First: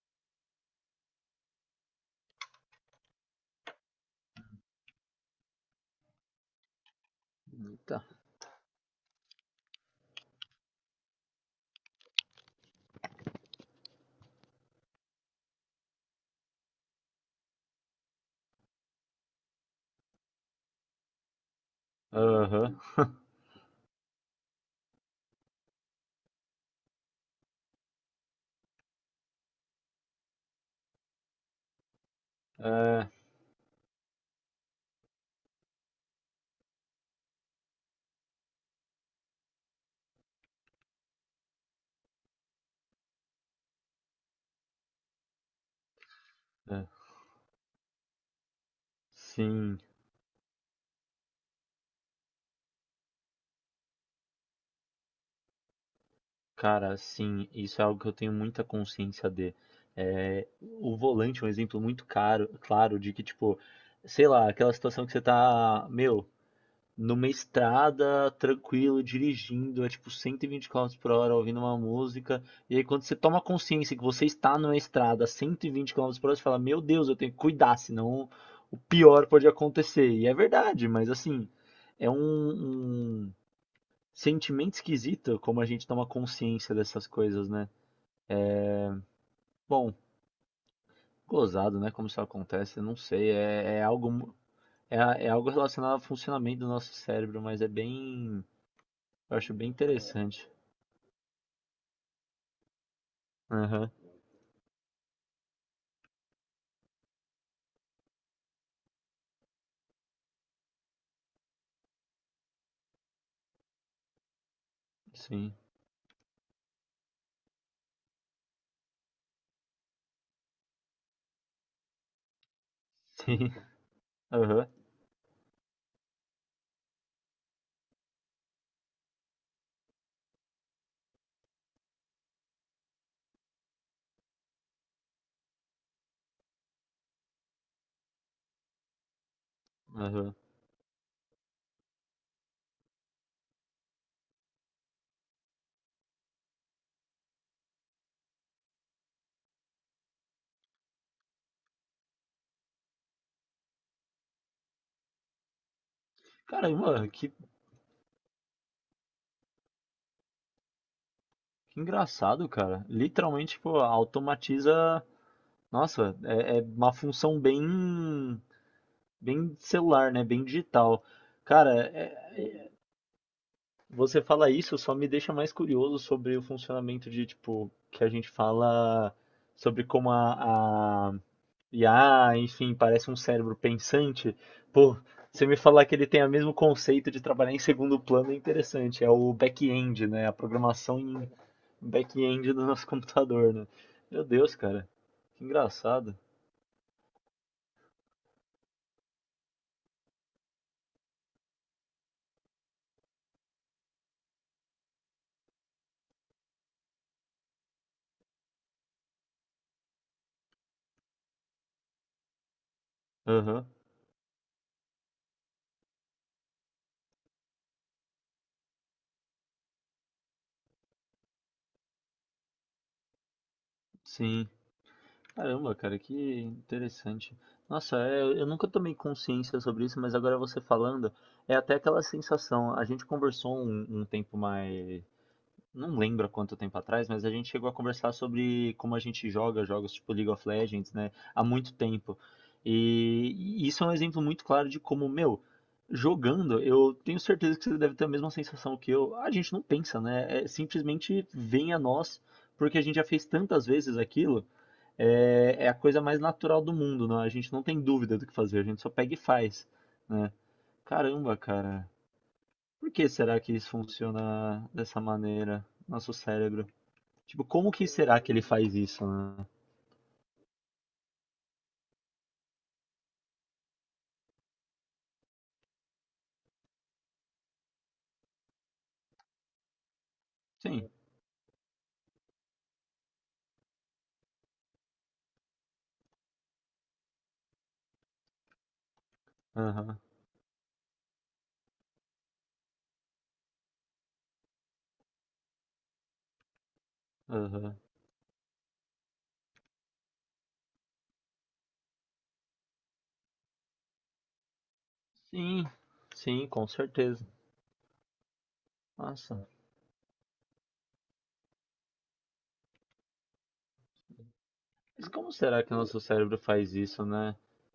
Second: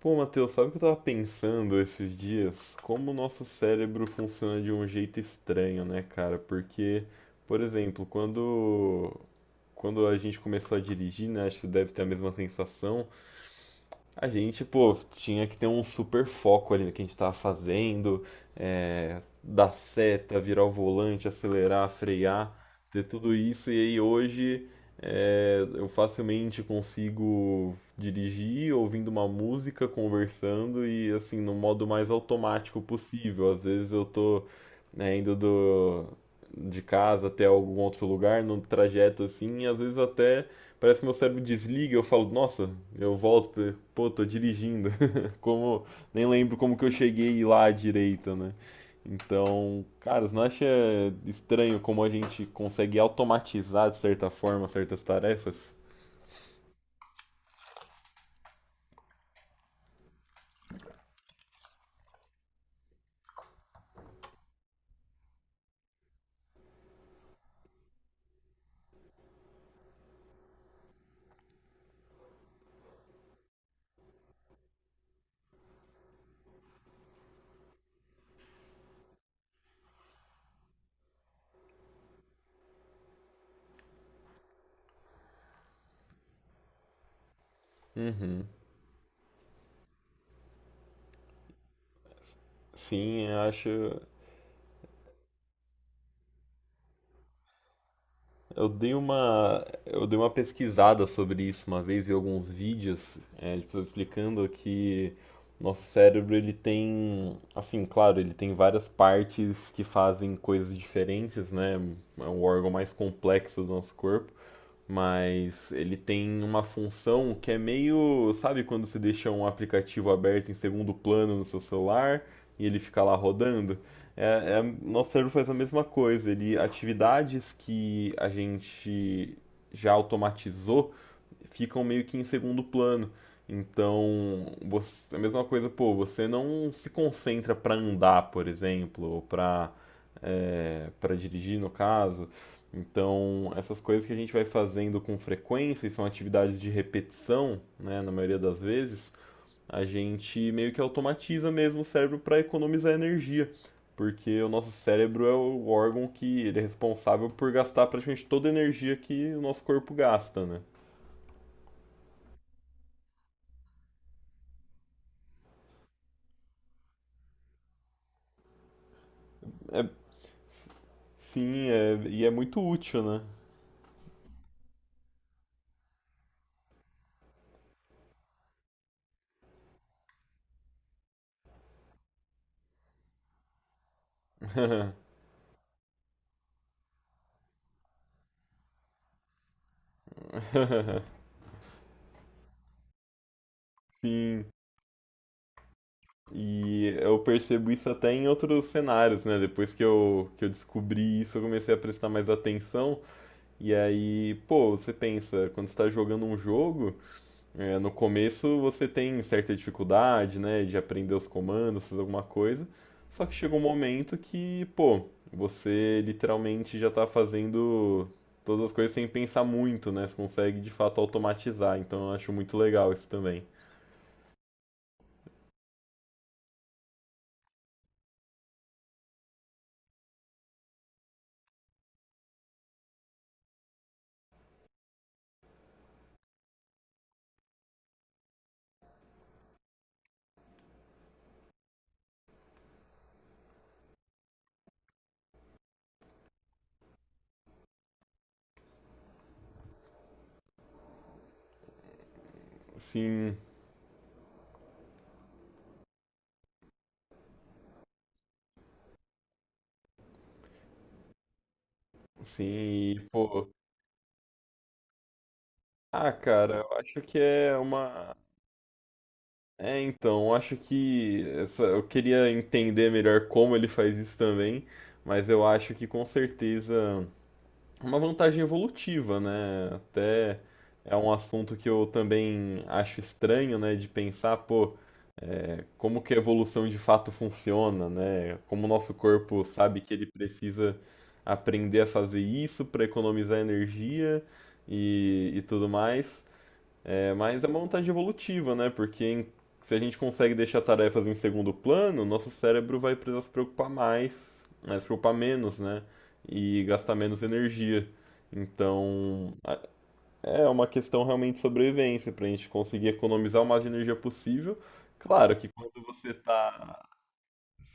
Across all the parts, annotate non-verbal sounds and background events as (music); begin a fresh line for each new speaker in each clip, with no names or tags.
Pô, Matheus, sabe o que eu tava pensando esses dias? Como o nosso cérebro funciona de um jeito estranho, né, cara? Porque, por
Eita.
exemplo, quando a gente começou a dirigir, né, acho que você deve ter a mesma sensação. A gente, pô, tinha que ter um super foco ali no que a gente tava fazendo, dar seta, virar o volante, acelerar, frear,
Aham.
ter
(laughs)
tudo isso. E aí hoje eu facilmente consigo dirigir ouvindo uma música, conversando e assim, no modo mais automático
É,
possível. Às vezes eu tô, né, indo do, de casa até algum outro lugar, no trajeto assim, e às vezes até parece que meu cérebro desliga. Eu falo, nossa, eu volto, pô, tô dirigindo. (laughs) Como, nem lembro como que
é.
eu cheguei lá à direita, né?
Sim,
Então, cara, você não acha estranho como a gente consegue automatizar de certa forma certas tarefas?
cara, sim, isso é algo que eu tenho muita consciência de. É, o volante é um exemplo muito caro, claro de que, tipo, sei lá, aquela situação que você tá, meu, numa estrada, tranquilo, dirigindo, é tipo 120 km por hora, ouvindo uma música. E aí, quando você toma consciência que você está numa estrada a 120 km por hora, você fala: Meu Deus, eu tenho que cuidar, senão o pior pode acontecer. E é verdade, mas assim, é um sentimento esquisito como a gente toma consciência dessas coisas, né?
Uhum.
Bom, gozado, né? Como isso acontece, eu não
Sim,
sei.
eu acho.
É algo. É algo relacionado ao funcionamento do nosso cérebro, mas é bem.
Eu dei
Eu acho
uma,
bem
eu dei uma
interessante.
pesquisada sobre isso uma vez em alguns vídeos, de pessoas
Aham.
explicando que nosso cérebro, ele tem, assim, claro, ele tem várias partes que fazem coisas diferentes, né? É um órgão mais complexo do nosso corpo,
Sim,
mas ele tem uma função que é meio, sabe quando você deixa um aplicativo aberto em segundo plano no seu celular e ele fica lá
sim.
rodando?
(laughs) Aham,
Nosso cérebro faz a mesma coisa. Ele atividades que a gente já automatizou ficam meio que em segundo plano. Então, você, é a mesma coisa, pô, você não se concentra para andar, por exemplo, ou para
aham.
pra dirigir, no caso. Então, essas coisas que a gente vai fazendo com frequência, e são atividades de repetição, né, na maioria das vezes, a gente meio que automatiza mesmo o cérebro para economizar energia, porque o nosso cérebro é o órgão que ele é
Cara, e, mano,
responsável
que,
por gastar praticamente toda a energia que o nosso corpo gasta, né?
que engraçado, cara. Literalmente, tipo, automatiza. Nossa, é uma função bem, bem
É
celular, né? Bem digital.
Sim,
Cara,
e é muito útil, né?
você fala isso só me deixa mais curioso sobre o funcionamento de, tipo, que a gente fala sobre como a IA, enfim, parece um cérebro pensante. Pô, você me falar que ele tem o mesmo conceito de trabalhar em segundo plano é interessante. É o back-end, né? A programação em back-end do nosso computador, né? Meu
Sim,
Deus, cara. Que engraçado.
e eu percebo isso até em outros cenários, né? Depois que eu descobri isso, eu comecei a prestar mais atenção. E aí, pô, você pensa, quando você tá jogando um jogo, no começo você tem certa dificuldade, né? De aprender os comandos, fazer alguma coisa. Só que chega um
Aham,
momento que, pô, você literalmente já tá fazendo todas as coisas sem pensar muito, né? Você consegue de fato automatizar. Então eu acho muito legal isso também.
sim. Caramba, cara, que interessante. Nossa, é, eu nunca tomei consciência sobre isso, mas agora você falando, é até aquela sensação. A gente conversou um tempo mais. Não lembro há quanto tempo atrás, mas a gente chegou a conversar sobre como a gente joga jogos tipo League of Legends, né, há muito tempo. E e isso é um exemplo muito claro de como, meu, jogando, eu tenho certeza que você deve ter a mesma sensação que eu. A gente não pensa, né? É, simplesmente vem a nós, porque a gente já fez
Sim,
tantas vezes aquilo, é a coisa mais natural do mundo, né? A gente não tem dúvida do que fazer, a gente só pega e faz, né? Caramba, cara,
sim,
por
e,
que será
pô.
que isso funciona dessa maneira?
Ah,
Nosso
cara,
cérebro.
eu acho que
Tipo,
é
como que
uma.
será que ele faz isso, né?
É, então, eu acho que essa... eu queria entender melhor como ele faz isso também, mas eu acho que com certeza é uma vantagem evolutiva, né? Até
Sim.
é um assunto que eu também acho estranho, né, de pensar, pô. Como que a evolução de fato funciona, né? Como o nosso corpo sabe que
Aham.
ele precisa aprender a fazer isso para economizar energia e tudo mais. É, mas é uma
Aham.
vantagem evolutiva, né? Porque se a gente consegue deixar tarefas em segundo plano, nosso cérebro vai precisar se preocupar mais, né? Se preocupar menos,
Sim.
né?
Sim,
E
com
gastar menos
certeza.
energia. Então,
Nossa.
é uma questão realmente de sobrevivência, para a gente conseguir economizar o mais de energia possível.
Mas como
Claro que
será que o
quando
nosso
você
cérebro faz
tá,
isso, né?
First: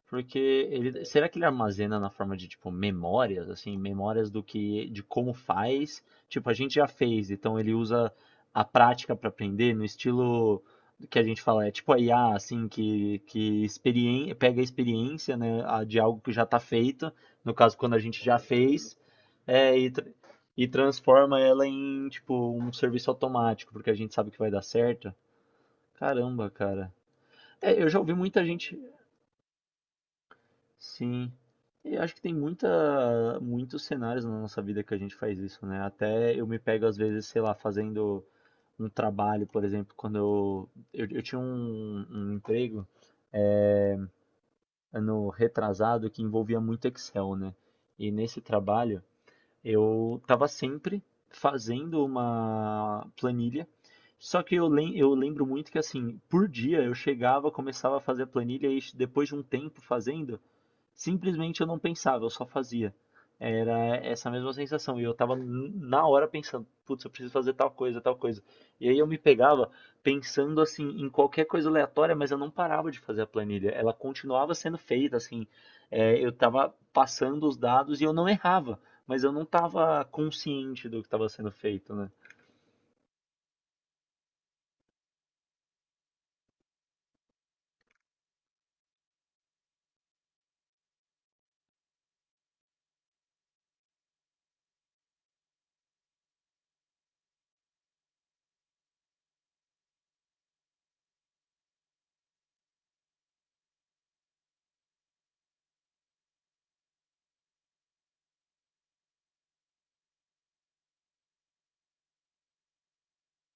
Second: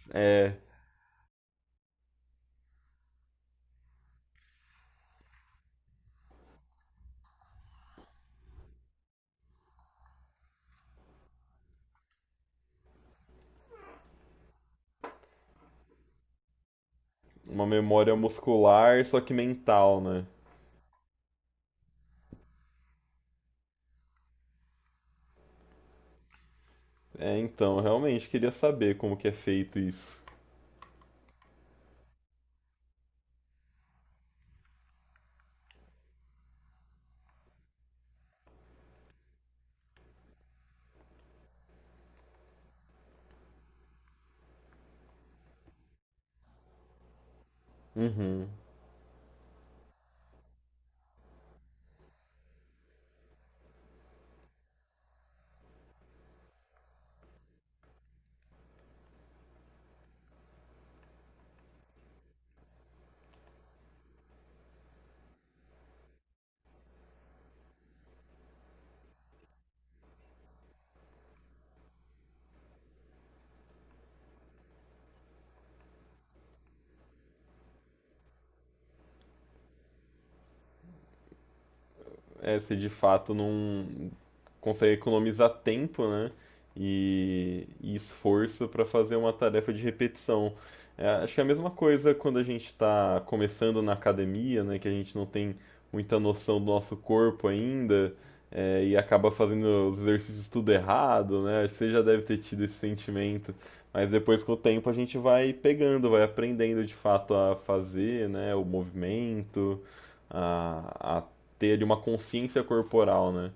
Porque
é,
ele, será que ele armazena na forma de tipo memórias, assim, memórias do que, de como faz? Tipo, a gente já fez, então ele usa a prática para aprender no estilo que a gente fala, é tipo a IA, assim, que experien pega a experiência, né, de algo que já está feito, no
uma
caso quando a
memória
gente já fez,
muscular, só que
é,
mental, né?
e transforma ela em tipo um serviço automático, porque a gente sabe que vai dar certo. Caramba, cara.
É, então,
É,
eu
eu já ouvi
realmente
muita
queria
gente.
saber como que é feito isso.
Sim. Eu acho que tem muita, muitos cenários na nossa vida que a gente faz isso, né? Até eu me pego, às vezes, sei lá, fazendo um trabalho, por exemplo, quando eu tinha um emprego ano retrasado que envolvia muito Excel, né? E nesse
Uhum.
trabalho eu estava sempre fazendo uma planilha. Só que eu lembro muito que assim, por dia eu chegava, começava a fazer a planilha e depois de um tempo fazendo, simplesmente eu não pensava, eu só fazia. Era essa mesma sensação. E eu tava na hora pensando, putz, eu preciso fazer tal coisa, tal coisa. E aí eu me pegava pensando assim em qualquer coisa aleatória, mas eu não parava de fazer a planilha. Ela continuava sendo feita, assim. É, eu tava passando os dados e eu não errava, mas eu não tava consciente do que estava sendo feito, né?
É, se de fato não consegue economizar tempo, né? E esforço para fazer uma tarefa de repetição. É, acho que é a mesma coisa quando a gente está começando na academia, né? Que a gente não tem muita noção do nosso corpo ainda, é, e acaba fazendo os exercícios tudo errado, né? Acho que você já deve ter tido esse sentimento, mas depois com o tempo a gente vai pegando, vai aprendendo de fato a fazer, né? O movimento, a ter ali uma consciência corporal, né?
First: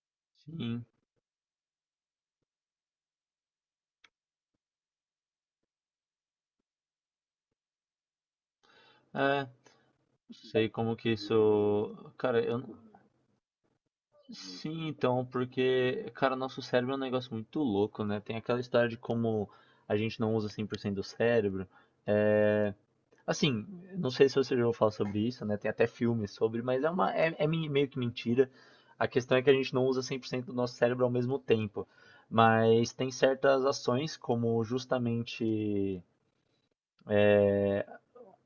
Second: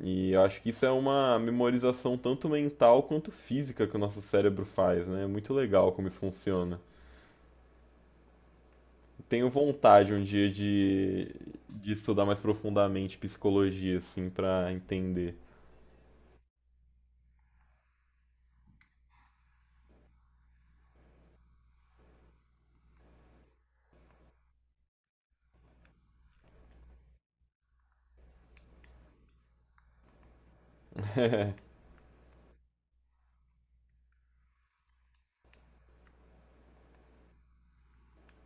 E eu acho que isso
Sim.
é uma memorização tanto mental quanto física que o nosso cérebro faz, né? É muito legal como isso funciona.
É,
Tenho vontade um dia
sei como que
de
isso.
estudar mais
Cara, eu,
profundamente psicologia, assim, pra
sim, então,
entender.
porque, cara, nosso cérebro é um negócio muito louco, né? Tem aquela história de como a gente não usa 100% do cérebro. É... Assim, não sei se você já ouviu falar sobre isso, né? Tem até filmes sobre, mas é meio que mentira. A questão é que a gente não usa 100% do nosso cérebro ao mesmo tempo. Mas tem certas ações, como justamente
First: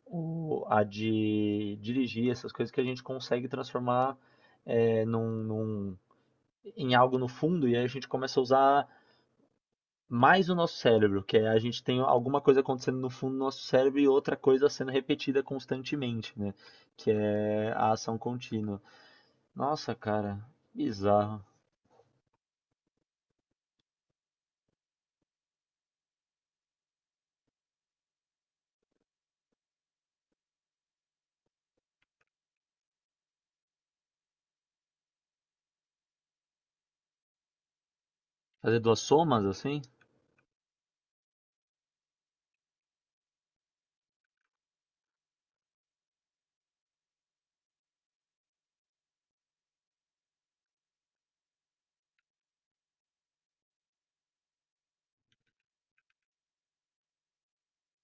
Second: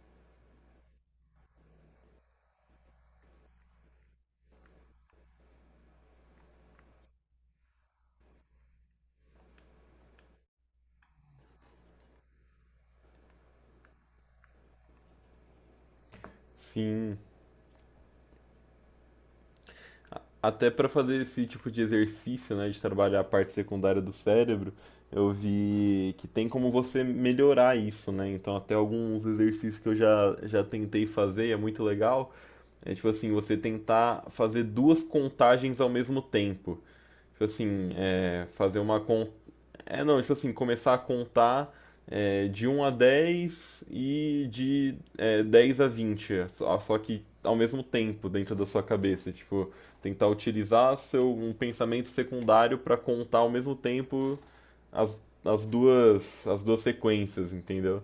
o, a de dirigir, essas coisas que a gente consegue transformar é, num em algo no fundo e aí a gente começa a usar mais o nosso cérebro, que é a gente tem alguma coisa acontecendo no fundo do nosso cérebro e outra coisa sendo repetida constantemente, né? Que
Sim,
é a ação contínua. Nossa, cara,
até pra fazer
bizarro.
esse tipo de exercício, né, de trabalhar a parte secundária do cérebro, eu vi que tem como você melhorar isso, né? Então, até alguns exercícios que eu já tentei fazer, e é muito legal. É tipo assim, você tentar fazer duas contagens ao mesmo tempo. Tipo assim, fazer
Fazer duas
uma con...
somas assim?
É, não, tipo assim, começar a contar de um a 10 e de 10 a 20, só que ao mesmo tempo dentro da sua cabeça. Tipo, tentar utilizar um pensamento secundário para contar ao mesmo tempo as duas sequências, entendeu?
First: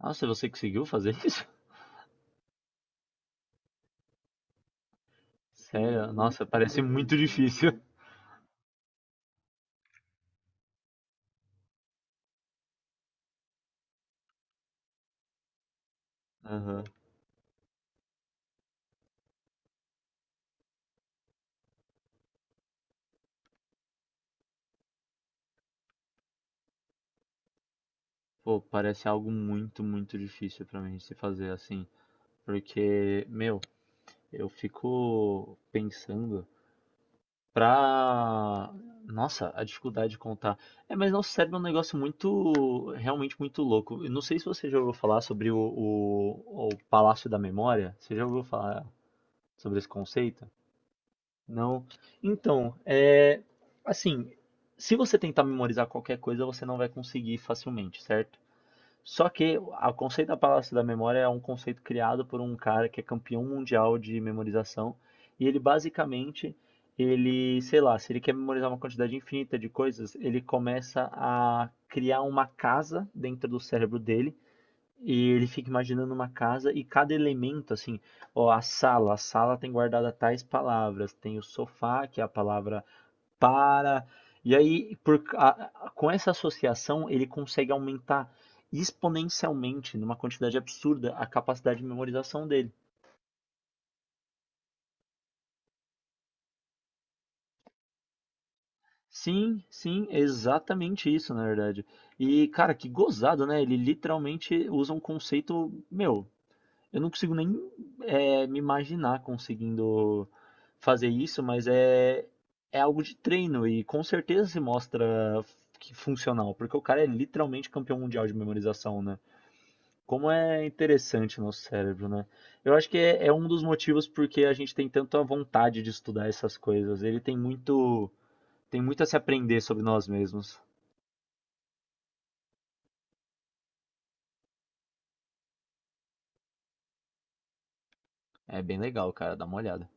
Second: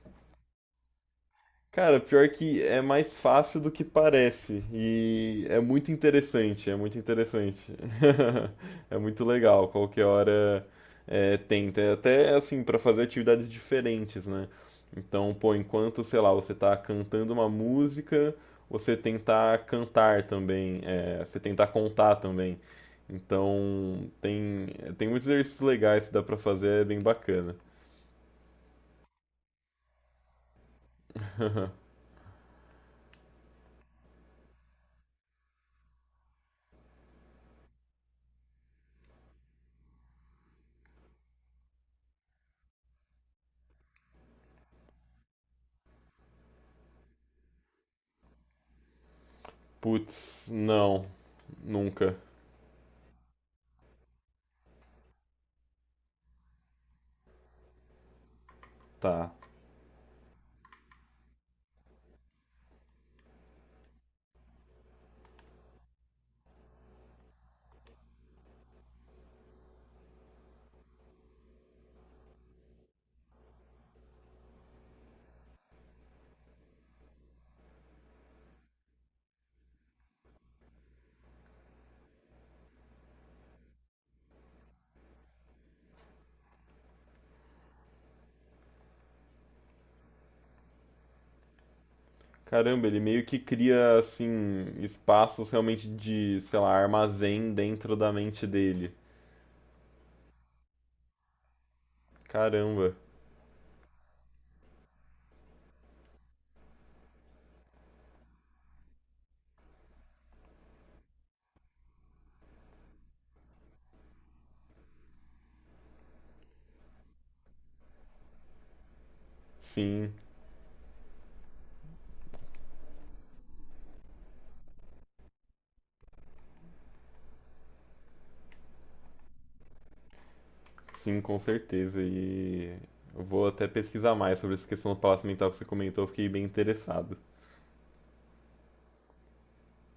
Nossa, é você conseguiu fazer isso? (laughs)
Cara, pior que é mais fácil do que parece. E é muito
Sério? Nossa,
interessante, é
parece
muito
muito
interessante.
difícil.
(laughs) É muito legal, qualquer hora tenta. É. Até assim, pra fazer atividades diferentes, né? Então, pô, enquanto, sei lá, você tá
Aham.
cantando uma música, você tentar cantar também, você tentar contar também. Então, tem muitos exercícios legais que dá pra fazer, é bem bacana.
Pô, parece algo muito, muito difícil pra mim se fazer assim. Porque, meu, eu fico pensando. Pra. Nossa, a dificuldade de contar. É, mas nosso cérebro é um negócio muito, realmente muito louco. Eu não sei se você já ouviu falar sobre o Palácio da Memória. Você já ouviu falar sobre esse conceito?
Putz, não,
Não.
nunca.
Então, é, assim, se você tentar memorizar qualquer coisa, você não vai conseguir facilmente, certo? Só
Tá.
que o conceito da Palácio da Memória é um conceito criado por um cara que é campeão mundial de memorização e ele basicamente ele, sei lá, se ele quer memorizar uma quantidade infinita de coisas, ele começa a criar uma casa dentro do cérebro dele e ele fica imaginando uma casa e cada elemento assim, ó, a sala tem guardada tais palavras, tem o sofá, que é a palavra para. E aí, com essa associação, ele consegue aumentar exponencialmente, numa quantidade absurda, a capacidade de memorização dele.
Caramba, ele meio que cria assim espaços realmente de, sei lá, armazém dentro da mente dele.
Sim, sim, exatamente isso, na verdade. E, cara, que
Caramba.
gozado, né? Ele literalmente usa um conceito, meu, eu não consigo nem me imaginar conseguindo fazer isso, mas é algo de treino e com certeza se mostra que funcional, porque o cara é literalmente campeão mundial de memorização, né?
Sim,
Como é interessante o nosso cérebro, né? Eu acho que é um dos motivos porque a gente tem tanta vontade de estudar essas coisas. Ele tem muito a se aprender sobre nós mesmos.
sim, com certeza. E eu vou até pesquisar mais sobre essa questão do palácio mental que você comentou, eu fiquei bem interessado.
É bem legal, cara, dá uma olhada.